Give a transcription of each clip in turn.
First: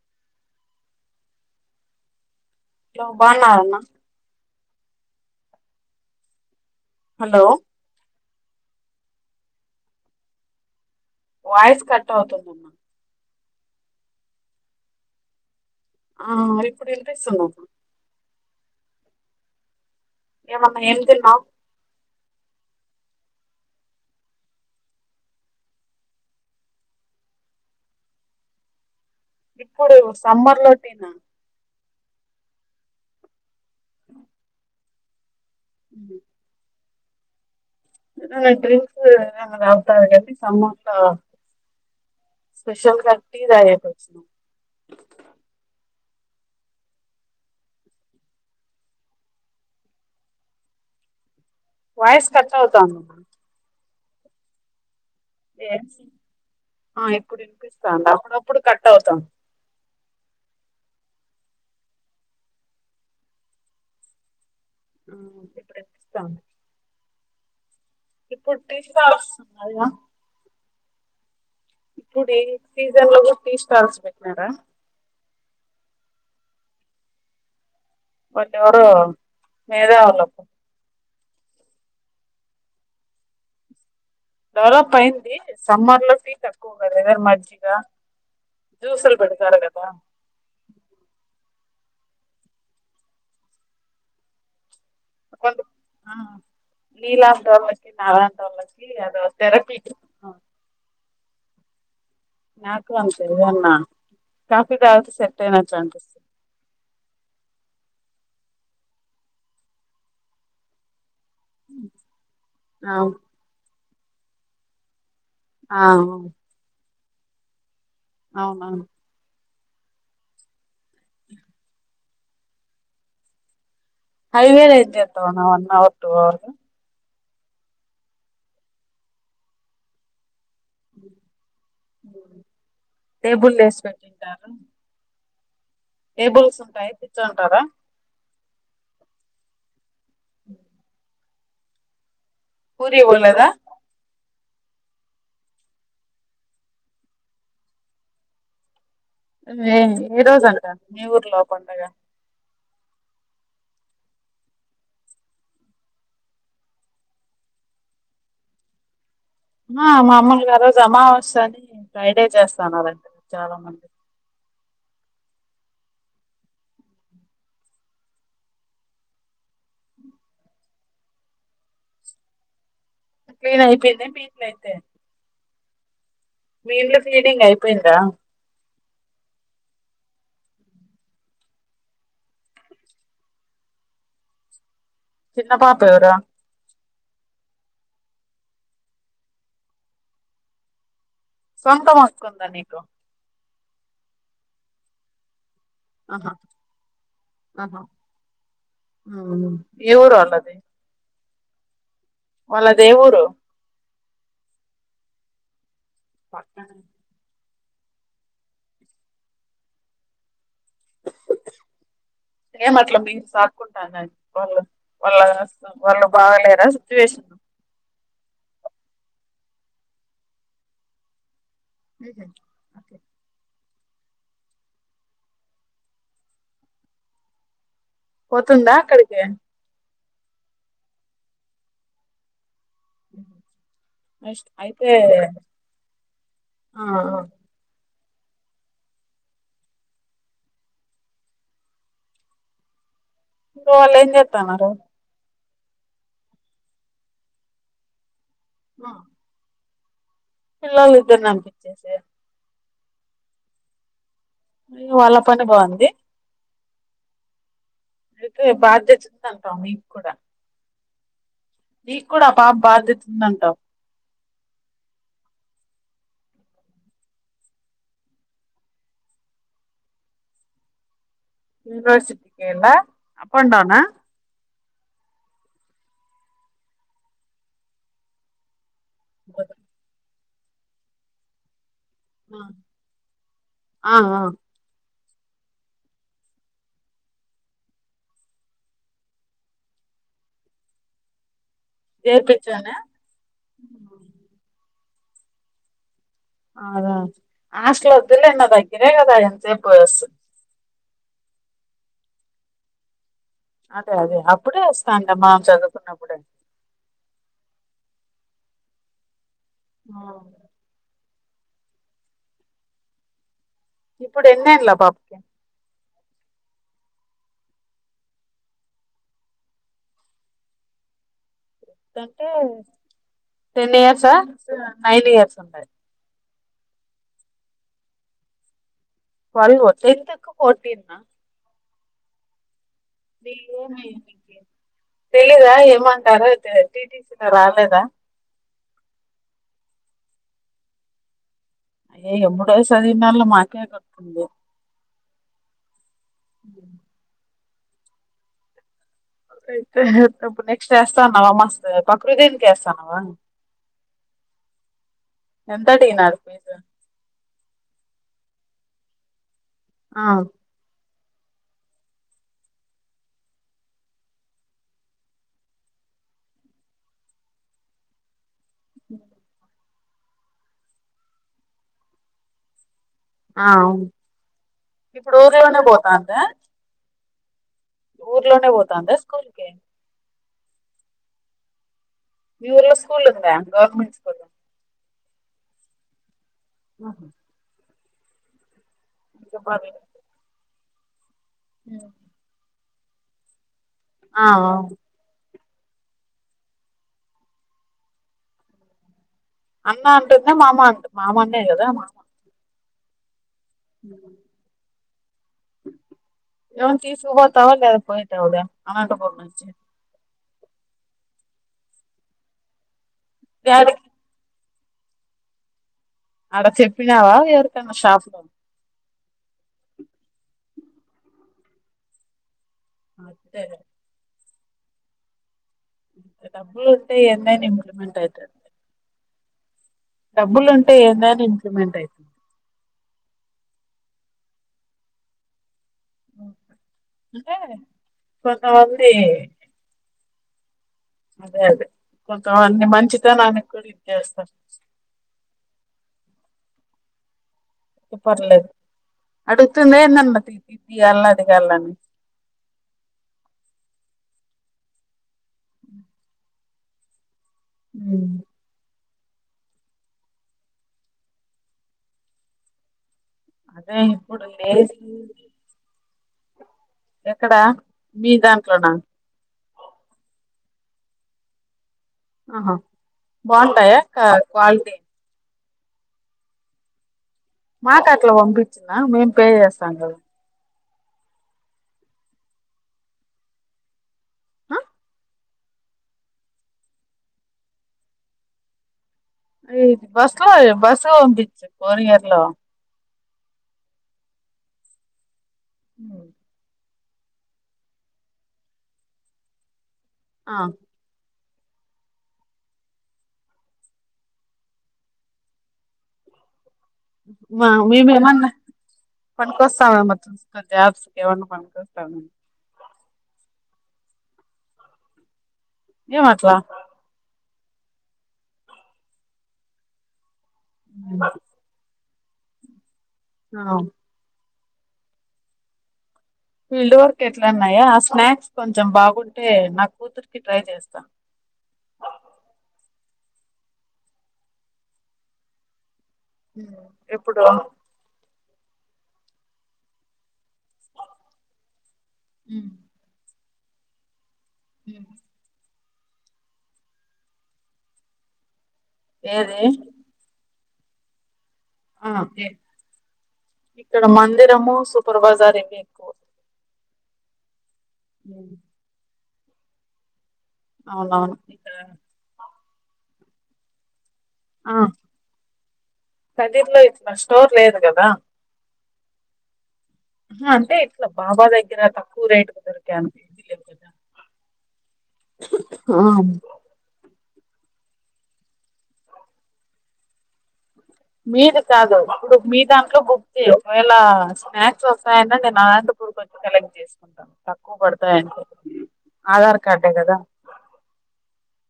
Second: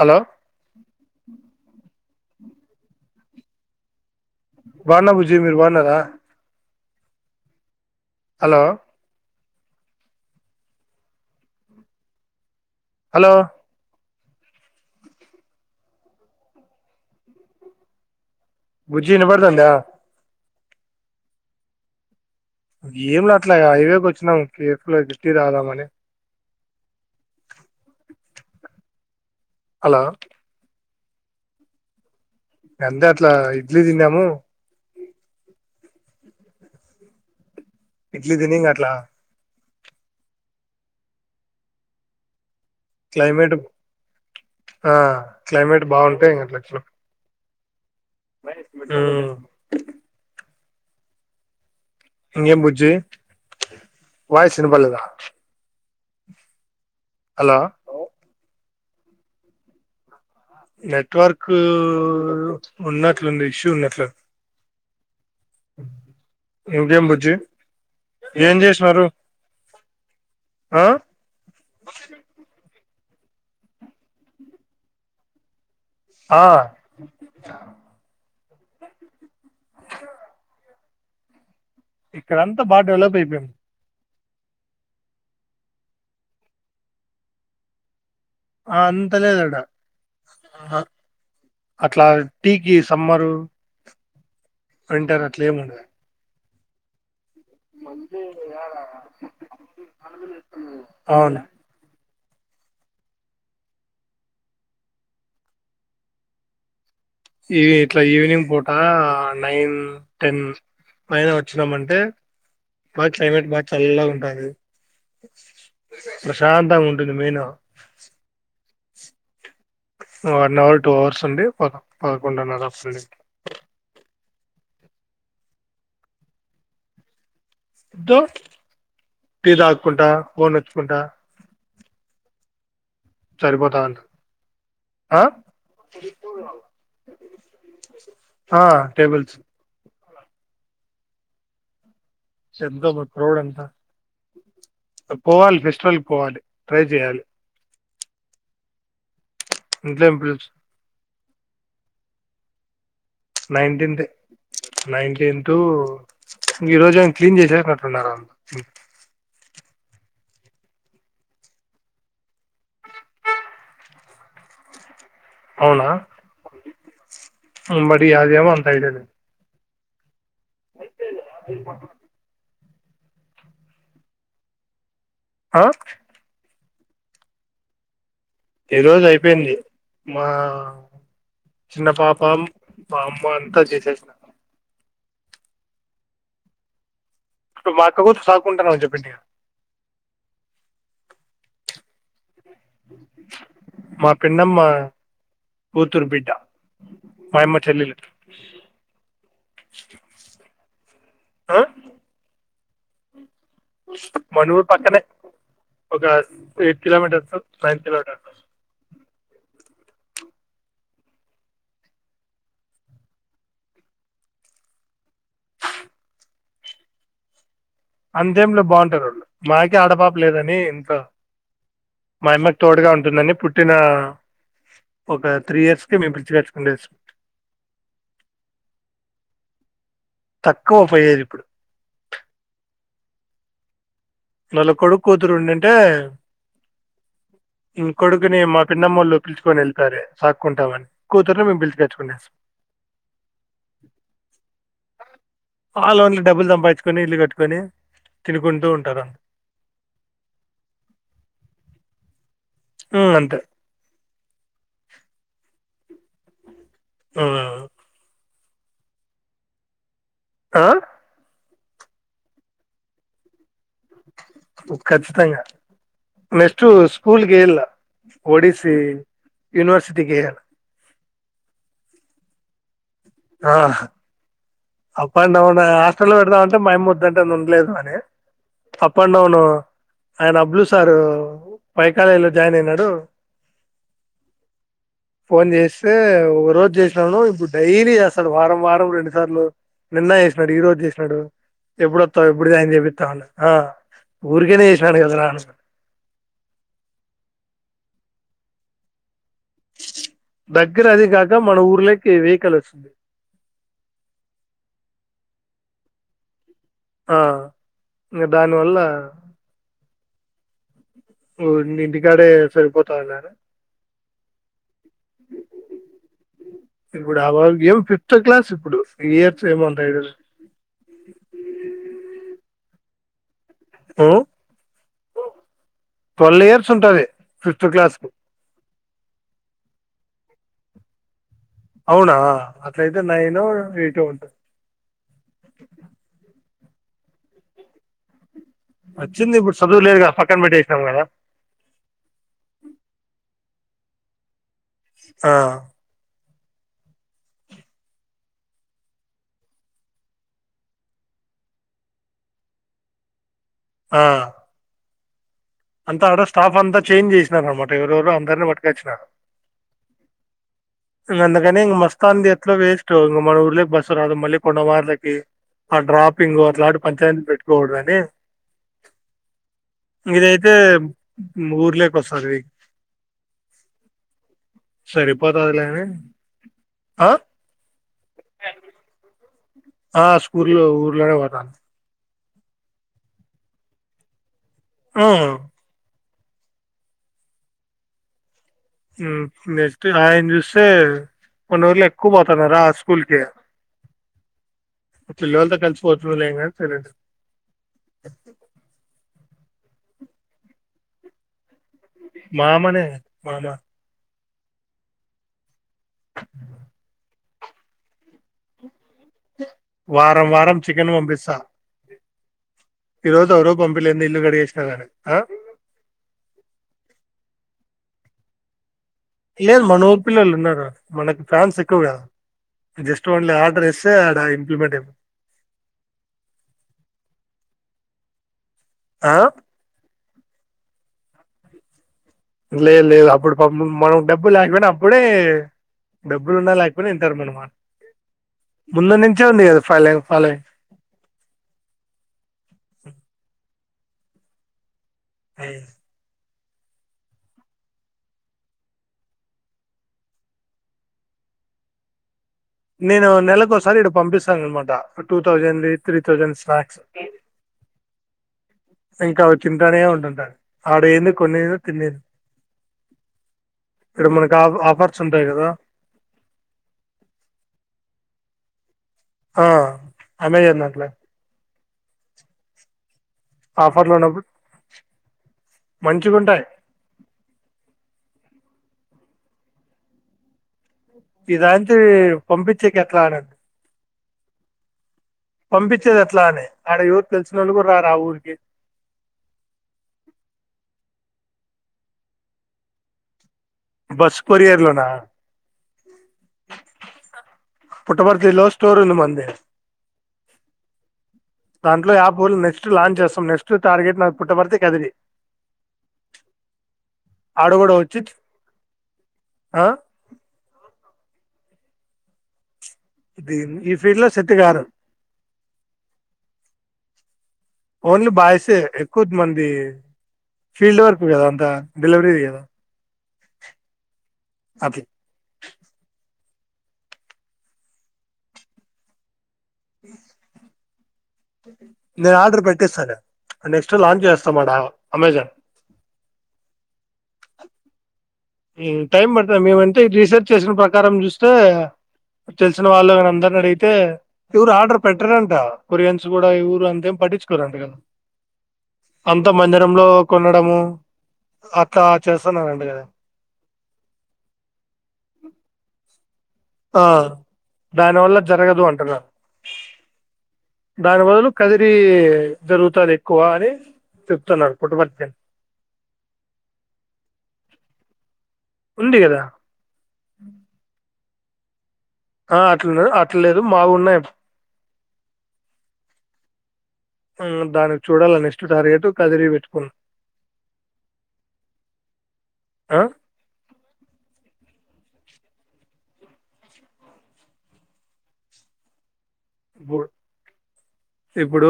Hello! బాగున్నారన్నా? బాన్న బుజ్జీ మీరుబాన్నారా? హలో! హలో! వాయిస్ కట్టవుతూ ఉంది. హలో!. ఆ మరి ఇప్పుడు వినిస్తుందా. బుజ్జీ వినపడుతుందా. ఏమన్నా ఏం తిన్నావు. ఏం అట్లా హైవేకి వచ్చినాం కేఫ్ లో టీ తాగుదామని ఇప్పుడు హలో సమ్మర్ లోటినా అంతే అట్లా ఇడ్లీ తిన్నాము. ఉ ఇడ్లీ ఏ తిని ఇంగ అట్లా డ్రింక్స్ ఏమైనా తాగుతారు కానీ సమోసా స్పెషల్ గా టీ క్లైమేట్ తాగండి. ం లక్షలు [unintelligible] వాయిస్ ఇంకేం బుజ్జి కట్టవుతోంది. వాయిస్ వినపడలేదా? ఆ ఇప్పుడు హలో వినిపిస్తాంది. అప్పుడప్పుడు కట్ అవుతాంది. నెట్వర్క్ ఉన్నట్లుంది. ఇష్యూ ఉన్నట్లు ఆ, ఇప్పుడు వినిపిస్తాంది ఇంకేం బుజ్జీ ఇప్పుడు టీ స్టాల్ ఉన్నాయ? హలో! ఇప్పుడు ఈ సీజన్ లో గుడా టీ స్టాల్స్ పెట్నారా? ఆ వాళ్ళెవరో మేధావులు ఇక్కడంతా బాగా డెవలప్ అయిపోయాం. డెవలప్ అయింది. సమ్మర్ లో టీ తక్కువ కదా ఎదన్న మజ్జిగ. ఆ జ్యూస్ అంత లు లేదు పెడతారు ఆడ కదా అట్లా, టీకి సమ్మరు. వింటర్, అట్లా కొంత ఏముండద్ అండ్. [unintelligible] నాలాంటోళ్ళకి అదో థెరపీ అవునా. నాకు అంతే, ఓ అన్నా కాఫీ తాగితే సెట్ అయినట్టు అనిపిస్తుంద్. ఈ ఇట్లా ఈవినింగ్ పూటా నైన్, టెన్ పైన వచ్చినాం అంటే, అవు బగ్ క్లైమేట్ బాగా, చల్లాగా ఉంటాది. ఆ ప్రశాంతంగా ఉంటుంది మేనా. అవునవును వన్ అవర్, టూ అవర్స్ ఉండి, ప పదకొండున్నర అప్పడ్ దింట. హైవేల ఏం చెత్తవ్ అన్న one hour, two hour. Tea దాక్కుంటా, ఫోన్ ఒత్తుకుంటా టేబుల్ లేేస్ [unintelligible] పెట్టారు. ఆ. టేబుల్స్ ఉంటాయి, కుచ్చున్ఉంటారా. ఆ టేబుల్స్. అ శబ్దం రోడ్ పోలేదా అంతా. పోవాల్ ఫెస్టివల్క్ పోవాలి, ట్రై జేయాలి. ఏ ఏ రోజు అంటా, మీ ఊర్లో పండగ. నైన్టీన్త్. నైన్టీన్ తు, ఇంగా ఈ రోజు అవి క్లీన్ చేసే టట్టున్నారు. ఆ మామూల్ గా ఆ రోజు అమావాస్య అని, ఫ్రైడే చేస్తన్నారంటడి చాలా మంది. అవునా, మరీ అదేం అంత ఐడియా లేద్. క్లీన్ అయిపోయిందా, మీ ఇంట్లో అయితే. ఆ. మీ ఇంట్లో, క్లీనింగ్ అయిపోయిందా. ఈ రోజ్ అయిపోయింది. మా చిన్న పాపమ్, మా అమ్మ అంతా చేసేసిన్ చిన్న పాప ఎవరు? ఇప్పుడు మాక్క కూతుర్ సాగుకుంటాన్న అని జెప్పిఉంటి. సొంతం అక్కుంద మీకు, మా పిన్నమ్మ, కూతుర్ బిడ్డ. ఆహా మా అమ్మ ఆహా చెల్లెలు ఉమ్ ఏ ఊరు అల్లాది. ఆ. వాళ్ళదే ఊరు? మనురు పక్కనే, ఒక సి పక్కనే. Eight kilometres. Five kilometres. ఏం అట్లా మీరు సాక్కుంటానని ప్రాబ్లం, వాళ్ళ [unintelligible] వాళ్ళు బాగాలేరా సిచ్యువేషన్. అంతేంలే బాగుంటారు ఆళ్ళు. మాకే ఆడపాప లేదని ఇంట్ల. ఉహుం. మాయ్ అమ్మకి తోడుగా ఉంటుందని, పుట్ ట్టిన ఒక త్రీ ఇయర్స్ కి మేమ్ పిలిచిక. [unintelligible] పోతుందా అక్కడికి. తక్కువ పోయేది ఇప్పుడు. బ మళ్ళ కొడుక్, కూతురు ఉండి ఉంటే ఆ ఆ ఉమ్ కొడుకుని మా పిన్నమ్మోలు పిలుచుకొని ఎళ్ళిపోయరే సాక్కుంటామని. కూతురుని మేము పిలుచుకచ్చుకునేసం. వాల్ ఏం జెత్తా ఉన్నారు. ఆళ్ళు ఓన్లీ డబ్బులు సంపాదించుకోని, ఇల్లు గట్టుకొని తినుకుంటూ ఉంటారు. పిల్లలు తింటున్న అనిపించేసి ఉ అంటే వాళ్ళ పని బాగుంది ఉ అయితే బాధ్యత ఉంది అంటాం నీకు కూడా ఆ నీకు కూడా ఆ పాప బాధ్యత ఉంది అంటావు ఖచ్చితంగా నెక్స్ట్ స్కూల్ గే ఇలా ఒడిసీ యూనివర్సిటీకి యూనివర్సిటీ కేళ అప్ అండ్ డౌనా అప్ అండ్ డౌన్ హాస్టల్లో పెడదామంటే మాయమ్మ వద్దు అంటంది ఉండలేదు కాని అప్ అండ్ డౌను ఆయన అబ్లు సారు వైకాలేజ్ లో జాయిన్ అయినాడు ఆ ఆ ఫోన్ చేస్తే ఒక రోజు చేసినాను ఇప్పుడు డైరీ చేస్ అసలు వారం వారం రెండు సార్లు నిన్న చేసినాడు ఈ రోజు చేసినాడు ఎప్పుడు వస్తావు ఎప్పుడు ఆయన జాయిన్ చేర్పించానా చేపిస్తా ఆ ఊరికేనే చేసాడు కదా రా అను అదా హాస్టల్ వద్దు లేండి నా దగ్గరే కదా ఎంత సేపు గిర అది కాక మన ఊర్లోకి వెహికల్ వస్తుంది అదే అదే అప్పుడే వస్తాందమ్మా చదువుకున్నప్పుడే ఆ ఇంకా దానివల్ల ఆ ఓరిని ఇంటికాడే సరిపోతాదాటా ఇప్పుడు ఎన్ని ఏళ్ళు ఆ పాప కి ఇప్పుడు ఆ వానికి ఏం ఫిఫ్త్ క్లాస్ ఇప్పుడు ఇయర్స్ ఏమో ఉంటాయి టాంటే టెన్ ఇయర్సా నైన్ ఇయర్స్ ఉంటయి ట్వలివ్ ఇయర్స్ ఉంటుంది ఫిఫ్త్ క్లాస్ కు వాళ్లు ఒత్తైతుకు పోటీన్నా అవునా అట్లయితే నైన్ ఎయిట్ ఉంటుంది తెలీదా ఏం అంటారో తే టిటిసీతా రాలేదా వచ్చింది ఇప్పుడు చదువు లేదు కదా పక్కన పెట్టెసినం కదా అయ్యొయ్యో ఎంబుడే చవింది అల్లా మాకే కట్టుకుంది ఆ అ అయితేప్పుడు నెక్స్ట్ వేస్తాన్నావా మస్ పకృ దీనికి వేస్తానవా ఆ ఎంత అంతా అడిగినారు అక్కడ ఫీజు స్టాఫ్ అంతా చేంజ్ చేసినారు అనమాట ఎవరెవరు అందరిని పట్టుకొచ్చినారు ఆ ఇంగా అందుకనే ఇంగా మస్తాది ఎట్లా వెస్ట్ ఇక మన ఊర్లే బస్ రాదు మళ్ళీ కొండ వాళ్లకి ఆ డ్రాపింగ్ అట్లాంటి పంచాయతీ పెట్టుకోకూడదు అని ఉ ఇదైతే ఊర్లేకె వస్తాది ఆ ఇప్పుడు ఊరులోనే సరిపోతుంది అని పోతందా ఆ ఊర్లోనే పోతాందా స్కూల్ కే ఆ స్కూల్ లో ఊరులేవు ఆటా మీ ఊరులో స్కూల్ ఉందా గవర్నమెంట్ స్కూల్ ఉ ఆహా నెక్స్ట్ ఆయన చూస్తే, మన ఊరిలో ఎక్కువ పోతున్నారా స్కూల్ కి ఆ అవ్ పల్లవాళ్లతో కలిసిపోవతలేంగా సరే అన్న అంటుంద మామ అంటుంది మామ అన్నే కదా మా మామ నే ఉమ్ ఎవను తీసుూబతవా లేద్ పోయిట్ అద అ వారం వారం చికెన్ వంపిసా ఈరోజు ఎవరు యాడికి పంపిలేదు ఇల్లు కడిగేసిన గానీ ఆ అడ చెప్పినావా ఎరకన్నా షాపు లేదు మన ఊరు పిల్లలు ఉన్నారు మనకి ఫ్యాన్స్ ఎక్కువ కాద జస్ట్ ఓన్లీ ఆర్డర్ ఇస్తే అడ ఇంప్లిమెంట్ అయిపో డబ్బులు అంటే ఎన్నైన్ ఇంప్లిమెంట్ అయితది ఆ డబ్బులు ఉంటే ఏందని ఇంప్లిమెంట్ అయితది లేదు లేదు అప్పుడు పాపం మనం డబ్బు లేకపోయినా అప్పుడే డబ్బులున్నా లేకపోని ఇంటరు అంటే మనమాట కొంతమంది ముందు నుంచే ఉంది కదా ఫాలో ఫాలోంగ్ అదే అదే కొంత మంది మంచిత నానికి కూడా ఇది చేస్తారు అయి పర్లేదు అడుతుంద ఏందన్న తియాళ్ళ అది కాళ్ళని నేను నెలలకు ఒకసారి ఇదకీ పంపిస్తాను. అన్నమాట two thousand three thousand snacks ఉమ్ ఇంకా అవి తింటనే ఉంటుంటారు ఆడేంది కొన్నింది తినేది అదే ఇక్కడ ఇప్పుడు మనకి ఆ లేదు ఆఫర్స్ ఉంటాయి కదా ఎక్కడా మీ దాంట్లోనా ఆ అమెజాన్ దాంట్లో ఆహా బాగుంటాయా క్వాలిటీ మంచిగుంటాయి మాకాట్ల పంపించిన మేం పే చేస్తాంగ ఈ రాత్రి పంపించేకి ఎట్లాన ఆ పంపించేది ఎట్లా అని ఆడ ఎవరు తెలిసినోళ్లు కూడా రారు ఆ ఊరికి అ బస్ లో బస్సులో పంపించు కొరియర్ లో బస్ కొరియర్ లోన హ్మ్మ్ పుట్టపర్తి లో స్టోర్ ఉంది మంది ఆ దాంట్లో యాప్ నెక్స్ట్ లాంచ్ చేస్తాం నెక్స్ట్ టార్గెట్ నా పుట్టబర్తే కేటగిరి వావ్ కూడా మేము వచ్చి ఏమన్నా ఆ పనుకొస్తామ యాప్ కి ఎవన్నా పనుకోస్తామ దిన్ ఈ ఫీల్డ్ లో సెట్ కారు ఎమ్ అట్లా ఓన్లీ బాయ్స్ ఎక్కువ మంది ఫీల్డ్ వర్క్ కదా అంతా డెలివరీ చేయాలా అవ్ అట్ ఫీల్డ్ వర్క్ ఎట్లాన్నాయా ఆ స్నాక్స్ కొంచెం బాగుంటే నా కూతుర్కి ట్రై చేస్తా నేను ఆర్డర్ పెట్టిస్తాను నెక్స్ట్ లాంచ్ చేస్తాను మద అమెజాన్ ఎప్పుడు టైం పడుతుం మేమంటే రీసెర్చ్ చేసిన ప్రకారం చూస్తే తెలిసిన వాళ్ళు కాన అందరిని అడిగితే ఎవరు ఆర్డర్ పెట్టారంట కొరియన్స్ కూడా ఈ ఊరు అంతేం పట్టించుకోరంటడి కదా అంత ఏది మందిరంలో కొన్నా ఉడము అట్లా ఆ చేస్తున్నాండి కదా ఇక్కడ మందిరము సూపర్ బైజార్ ఇవి ఎక్కువ ఆ దానివల్ల జరగదు అంటున్నారు దాని అవునవును బదులు ఇక్కడ కదిరి జరుగుతంది ఎక్కువ అని చెప్తున్నారు ఆ పుట్టపర్తి కదిీర్లో ఇట్లా స్టోర్ లేదు కదా ఉంది కదా అంతే ఎట్లా బాబా దగ్గర త ఆ అట్లున్నారు అట్లేదు మాగున్నాయి ఆ దానికి చూడాలని ఇస్ట్ టార్గెట్ కదిరి పెట్టుకును మీది కాదు ఇప్పుడు మీ దాంట్లో ఆ బుక్తి ఒకవేలా స్నాక్స్ వస్త నేను అనంతపూర్కి వచ్చి కలెక్ట్ చేసుకుంటాను తక్కువ పడతాయింట ఆధార్ కార్డే ఇప్పుడు కదా ఇప్పుడు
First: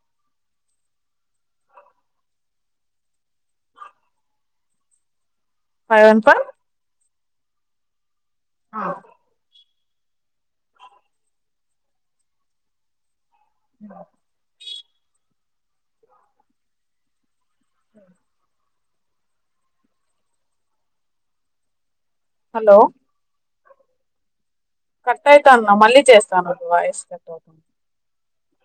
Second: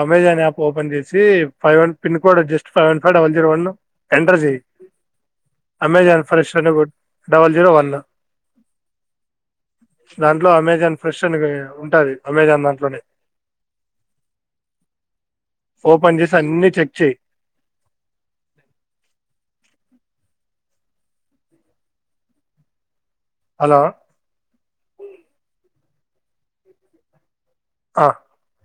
అమె యాప్ ఓపెన్ చేసి five one pin code just five one five double zero one enter చెయయిి [inaudible] five one Amazon five first double zero one [inaudible] దాంట్లో అమెజాన్ ఫ్రెష్ అని ఉంటుది అమెజాన్ దాంట్లోనే [inaudible] ఫో పం చేెస్ అన్ని చెక్ చెయయి [inaudible] [inaudible] హలో హలో కరట్ అవుతాన్న మళ్ళీ చేస్తాను వాయిస్ కట్ అవుతుాంది [inaudible]